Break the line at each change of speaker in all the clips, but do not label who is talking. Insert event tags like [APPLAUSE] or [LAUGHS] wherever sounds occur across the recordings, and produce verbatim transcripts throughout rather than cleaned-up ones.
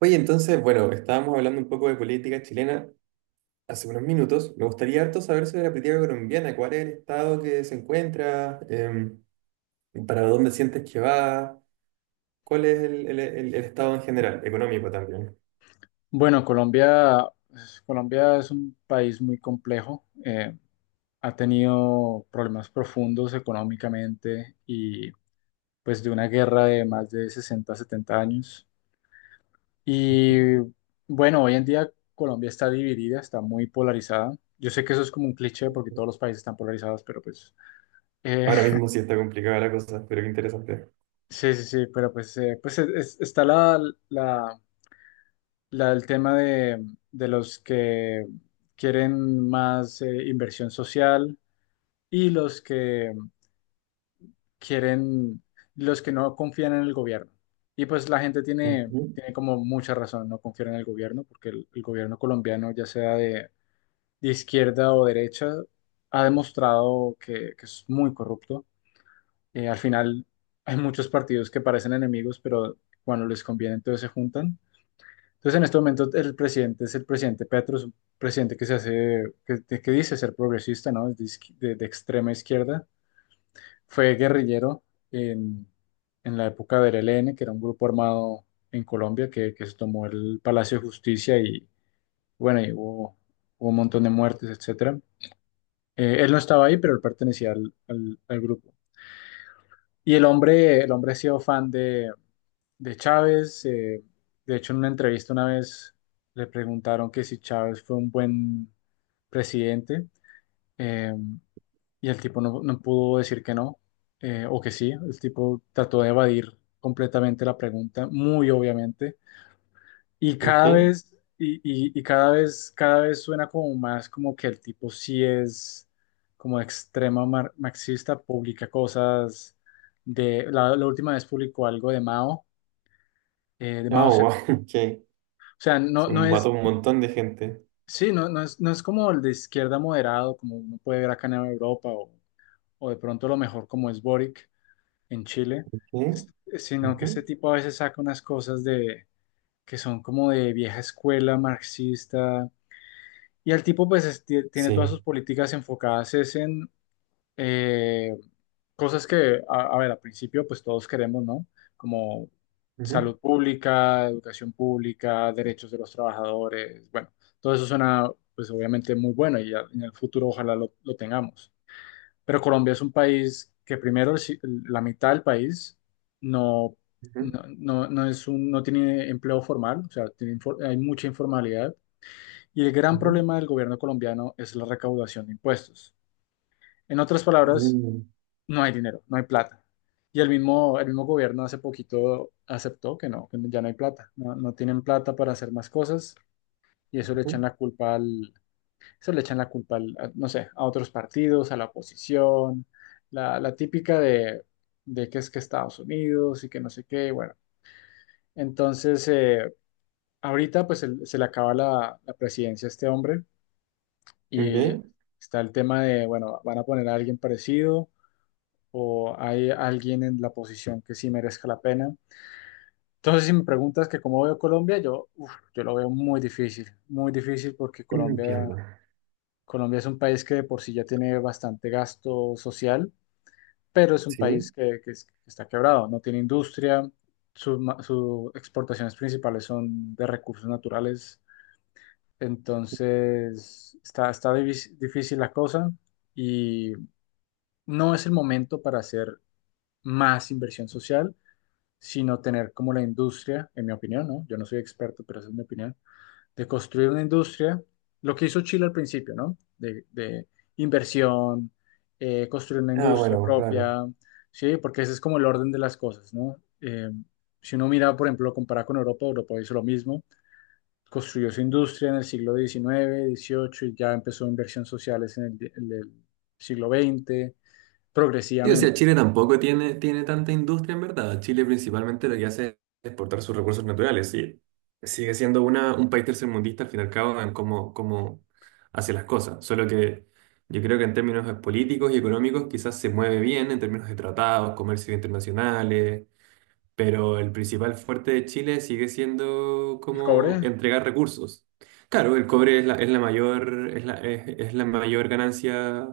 Oye, entonces, bueno, estábamos hablando un poco de política chilena hace unos minutos. Me gustaría harto saber sobre la política colombiana, cuál es el estado que se encuentra. Em, ¿para dónde sientes que va, cuál es el, el- el- el estado en general, económico también?
Bueno, Colombia, pues, Colombia es un país muy complejo. Eh, ha tenido problemas profundos económicamente y pues de una guerra de más de sesenta, setenta años. Y bueno, hoy en día Colombia está dividida, está muy polarizada. Yo sé que eso es como un cliché porque todos los países están polarizados, pero pues eh,
Ahora
[LAUGHS]
mismo sí está complicada la cosa, pero qué interesante.
sí, sí, sí, pero pues, eh, pues es- es- está la, la, La, el tema de, de los que quieren más eh, inversión social y los que quieren, los que no confían en el gobierno. Y pues la gente tiene,
Ujú.
tiene como mucha razón, no confiar en el gobierno, porque el, el gobierno colombiano, ya sea de, de izquierda o derecha, ha demostrado que, que es muy corrupto. Eh, al final hay muchos partidos que parecen enemigos, pero cuando les conviene entonces se juntan. Entonces, en este momento, el presidente es el presidente Petro, es un presidente que se hace, que, que dice ser progresista, ¿no? Es de, izqui- de- de extrema izquierda. Fue guerrillero en, en la época del E L N, que era un grupo armado en Colombia que, que se tomó el Palacio de Justicia y, bueno, y hubo, hubo un montón de muertes, etcétera. Eh, él no estaba ahí, pero él pertenecía al, al- al grupo. Y el hombre, el hombre ha sido fan de, de Chávez. Eh, de hecho, en una entrevista una vez le preguntaron que si Chávez fue un buen presidente, eh, y el tipo no, no pudo decir que no, eh, o que sí. El tipo trató de evadir completamente la pregunta, muy obviamente. Y cada
Ok.
vez, y, y- y cada vez, cada vez suena como más como que el tipo sí es como extrema mar- marxista, publica cosas de, la la última vez publicó algo de Mao, eh, de
Ah,
Mao.
wow, [LAUGHS] ok.
O sea, no,
Se
no
mató
es,
un montón de gente.
sí, no, no es, no es como el de izquierda moderado, como uno puede ver acá en Europa, o, o de pronto lo mejor como es Boric en Chile, es-
Ok.
sino que este
Ujú.
tipo a veces saca unas cosas de, que son como de vieja escuela marxista, y el tipo pues es- tie- tiene todas
Sí.
sus políticas enfocadas es en eh, cosas que, a, a ver, al principio pues todos queremos, ¿no? Como
Ujú,
salud pública, educación pública, derechos de los trabajadores, bueno, todo eso suena pues obviamente muy bueno y ya en el futuro ojalá lo, lo tengamos. Pero Colombia es un país que primero el si- la mitad del país no,
ujú,
no, no, no es un, no tiene empleo formal, o sea, tiene infor- hay mucha informalidad y el gran
ujú,
problema del gobierno colombiano es la recaudación de impuestos. En otras palabras,
mm,
no hay dinero, no hay plata. Y el mismo, el mismo gobierno hace poquito aceptó que no, que ya no hay plata, no, no tienen plata para hacer más cosas y eso le
ujú,
echan la culpa al, eso le echan la culpa al, a- no sé, a otros partidos, a la oposición, la, la típica de, de que es que Estados Unidos y que no sé qué, bueno. Entonces, eh, ahorita pues se, se le acaba la, la presidencia a este hombre y
ok.
está el tema de, bueno, van a poner a alguien parecido o hay alguien en la posición que sí merezca la pena. Entonces, si me preguntas que cómo veo Colombia, yo, uf, yo lo veo muy difícil, muy difícil porque
Entiendo.
Colombia, Colombia es un país que de por sí ya tiene bastante gasto social, pero es un país
Sí.
que, que es- que está quebrado, no tiene industria, sus ma- sus exportaciones principales son de recursos naturales, entonces está, está divis- difícil la cosa y no es el momento para hacer más inversión social sino tener como la industria, en mi opinión, ¿no? Yo no soy experto, pero esa es mi opinión, de construir una industria, lo que hizo Chile al principio, ¿no? De, de inversión, eh, construir una
Ah,
industria
bueno, claro.
propia, ¿sí? Porque ese es como el orden de las cosas, ¿no? Eh, si uno mira, por ejemplo, compara con Europa, Europa hizo lo mismo, construyó su industria en el siglo diecinueve dieciocho y ya empezó inversión sociales en el, en el siglo veinte
Sí, o sea,
progresivamente.
Chile tampoco tiene, tiene tanta industria en verdad. Chile principalmente lo que hace es exportar sus recursos naturales, sí. Sigue siendo una, un país tercermundista al fin y al cabo en cómo, cómo hace las cosas. Solo que yo creo que en términos políticos y económicos quizás se mueve bien en términos de tratados, comercios internacionales, pero el principal fuerte de Chile sigue siendo
El cobre,
como entregar recursos. Claro, el cobre es la, es la mayor, es la, es es la mayor ganancia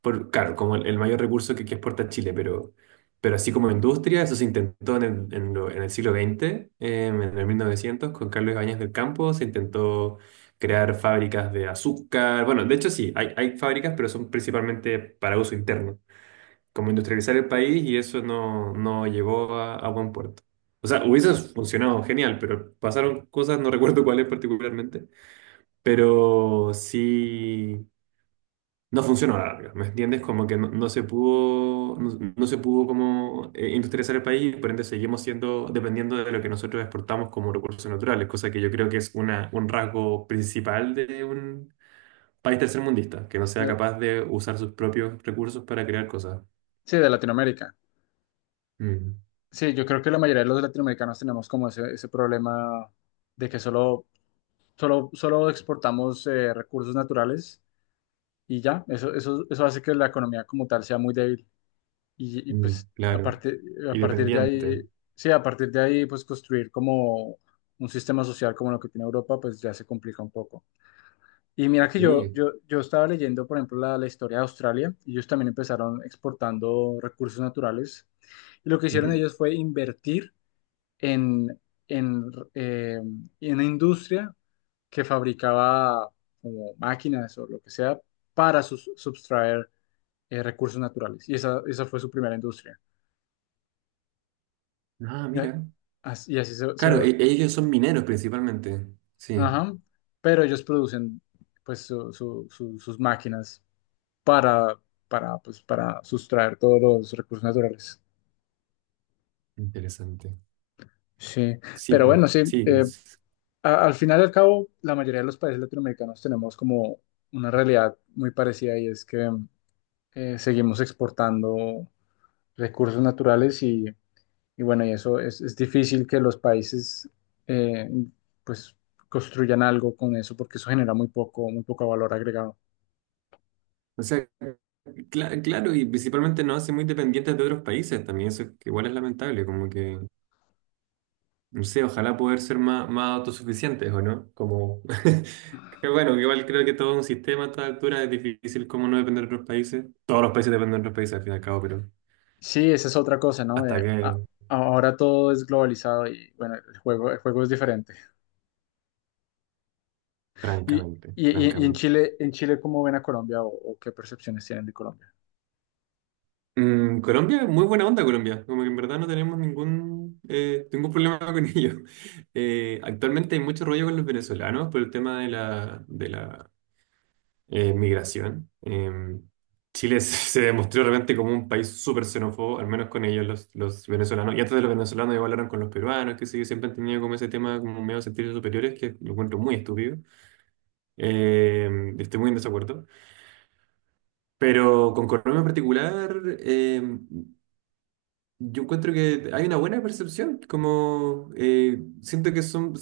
por, claro, como el, el mayor recurso que, que exporta Chile, pero, pero así como industria, eso se intentó en el, en lo- en el siglo veinte, em, en el mil novecientos, con Carlos Ibáñez del Campo. Se intentó crear fábricas de azúcar. Bueno, de hecho sí, hay, hay fábricas, pero son principalmente para uso interno, como industrializar el país, y eso no, no llegó a, a buen puerto. O sea, hubiese funcionado genial, pero pasaron cosas, no recuerdo cuáles particularmente, pero sí, no funcionó a la larga, ¿me entiendes? Como que no, no se pudo, no, no se pudo como eh, industrializar el país, por ende seguimos siendo dependiendo de lo que nosotros exportamos como recursos naturales, cosa que yo creo que es una, un rasgo principal de un país tercermundista, que no sea
de-
capaz de usar sus propios recursos para crear cosas.
sí, de Latinoamérica.
Mm,
Sí, yo creo que la mayoría de los latinoamericanos tenemos como ese, ese problema de que solo, solo, solo exportamos eh, recursos naturales y ya, eso, eso, eso hace que la economía como tal sea muy débil. Y, y,
mm,
pues a
claro,
partir, a
y
partir de
dependiente.
ahí, sí, a partir de ahí, pues construir como un sistema social como lo que tiene Europa, pues ya se complica un poco. Y mira que yo,
Sí.
yo, yo estaba leyendo, por ejemplo, la, la historia de Australia, y ellos también empezaron exportando recursos naturales. Y lo que hicieron
Ujú.
ellos fue invertir en, en, eh, en una industria que fabricaba como máquinas o lo que sea para sus- sustraer eh, recursos naturales. Y esa, esa fue su primera industria.
Ah,
Y, a-
mira.
as- y así se,
Claro,
se-
e- ellos son mineros principalmente. Sí,
ajá. Pero ellos producen pues su- su- su- sus máquinas para, para, pues, para sustraer todos los recursos naturales.
interesante.
Sí,
Sí,
pero
po.
bueno, sí,
Sí.
eh, a- al final y al cabo, la mayoría de los países latinoamericanos tenemos como una realidad muy parecida y es que eh, seguimos exportando recursos naturales y, y bueno, y eso es, es difícil que los países eh, pues construyan algo con eso porque eso genera muy poco, muy poco valor agregado.
O sea, cla- claro, y principalmente nos hace muy dependientes de otros países también, eso que igual es lamentable, como que, no sé, ojalá poder ser más, más autosuficientes, ¿o no? Como, [LAUGHS] que bueno, que igual creo que todo un sistema a esta altura es difícil, como no depender de otros países. Todos los países dependen de otros países al fin y al cabo, pero
Sí, esa es otra cosa, ¿no?
hasta
Eh, a-
que,
ahora todo es globalizado y bueno, el juego, el juego es diferente. Y,
francamente,
y, y- y en
francamente.
Chile, en Chile, ¿cómo ven a Colombia o, o qué percepciones tienen de Colombia?
Mm, Colombia, muy buena onda Colombia, como que en verdad no tenemos ningún, eh, ningún problema [LAUGHS] con ellos. Eh, actualmente hay mucho rollo con los venezolanos por el tema de la, de la eh, migración. Eh, Chile [LAUGHS] se se demostró realmente como un país súper xenófobo, al menos con ellos, los, los venezolanos. Y antes de los venezolanos, igual hablaron con los peruanos, que sí, siempre han tenido como ese tema, como medio de sentirse superiores, que lo encuentro muy estúpido. Eh, estoy muy en desacuerdo. Pero con Colombia en particular, eh, yo encuentro que hay una buena percepción, como eh, siento que son,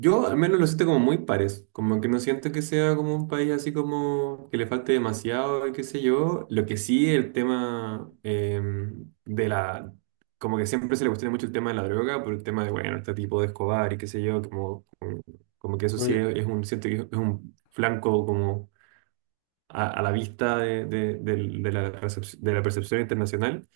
yo al menos lo siento como muy pares, como que no siento que sea como un país así, como que le falte demasiado, y qué sé yo. Lo que sí, el tema eh, de la, como que siempre se le cuestiona mucho el tema de la droga por el tema de, bueno, este tipo de Escobar y qué sé yo, como, como, como que eso sí
Uy,
es, es un, siento que es un flanco como a, a la vista de, de, del- de la, recepc- de la percepción internacional.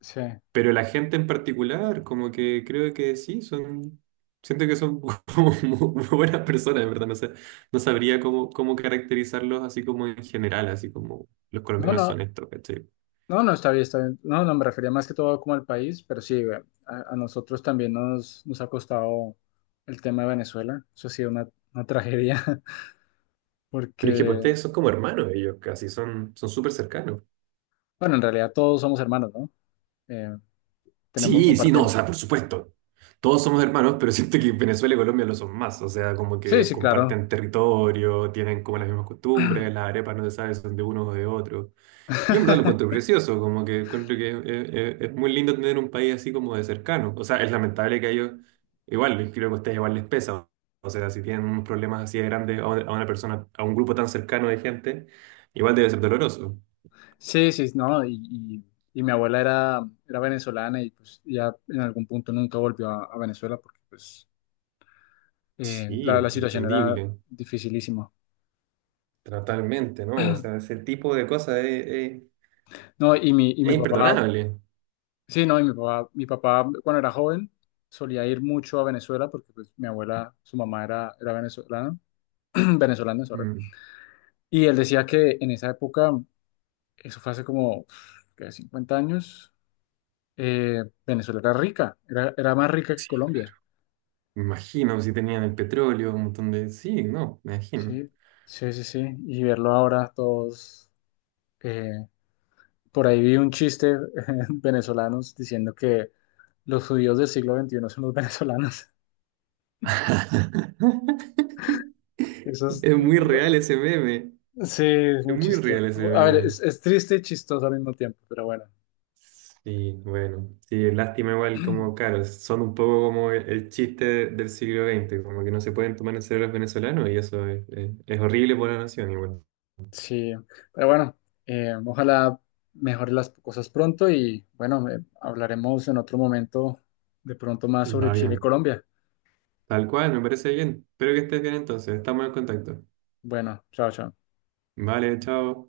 sí.
Pero la gente en particular, como que creo que sí, son, siento que son [LAUGHS] como muy, muy buenas personas, en verdad, no sé, no sabría cómo, cómo caracterizarlos así, como en general, así como los
No,
colombianos
no,
son estos, ¿cachai?
no, no, está bien, está bien. No, no, me refería más que todo como al país, pero sí, güey, a, a nosotros también nos, nos ha costado el tema de Venezuela. Eso ha sido una, una tragedia, [LAUGHS]
Pero es que pues,
porque,
ustedes son como hermanos, ellos casi son, son súper cercanos.
bueno, en realidad todos somos hermanos, ¿no? Eh, Tenemos,
Sí, sí, no, o
compartimos.
sea, por supuesto. Todos somos hermanos, pero [LAUGHS] siento que Venezuela y Colombia lo son más. O sea, como
Sí,
que
sí, claro.
comparten territorio, tienen como las mismas costumbres, las arepas no se sabe si son de uno o de otro. Yo en verdad lo encuentro
[LAUGHS]
precioso, como que encuentro que es, es- es muy lindo tener un país así, como de cercano. O sea, es lamentable que a ellos, igual, creo que a ustedes igual les pesa. O sea, si tienen unos problemas así de grandes a una a una persona, a un grupo tan cercano de gente, igual debe ser doloroso.
Sí, sí, no, y, y- y mi abuela era, era venezolana y pues ya en algún punto nunca volvió a, a Venezuela porque pues eh,
Sí,
la, la situación era
entendible,
dificilísima.
totalmente, ¿no? O sea, ese tipo de cosas es, es-
No, y mi, y mi
es
papá.
imperdonable.
Sí, no, y mi papá, mi papá cuando era joven solía ir mucho a Venezuela porque pues, mi abuela, su mamá era, era venezolana, [CLEARS THROAT] venezolana, sorry.
Mm.
Y él decía que en esa época, eso fue hace como ¿qué? Cincuenta años, eh, Venezuela era rica, era, era más rica que Colombia.
Me imagino, si tenían el petróleo, un montón de. Sí, no, me imagino.
Sí, sí, sí, sí. Y verlo ahora todos, eh, por ahí vi un chiste [LAUGHS] venezolanos diciendo que los judíos del siglo veintiuno son los [LAUGHS] venezolanos.
[LAUGHS]
Eso es,
Es muy real ese meme.
sí, es
Es
muy
muy
chistoso.
real ese
A ver,
meme.
es, es triste y chistoso al mismo tiempo, pero bueno,
Sí, bueno. Sí, lástima igual como, claro, son un poco como el, el chiste del siglo veinte, como que no se pueden tomar en serio los venezolanos y eso es, es- es horrible por la nación igual.
sí, pero bueno, eh, ojalá mejore las cosas pronto y bueno, eh, hablaremos en otro momento de pronto más sobre
Va
Chile y
bien.
Colombia.
Tal cual, me parece bien. Espero que estés bien, entonces. Estamos en contacto.
Bueno, chao, chao.
Vale, chao.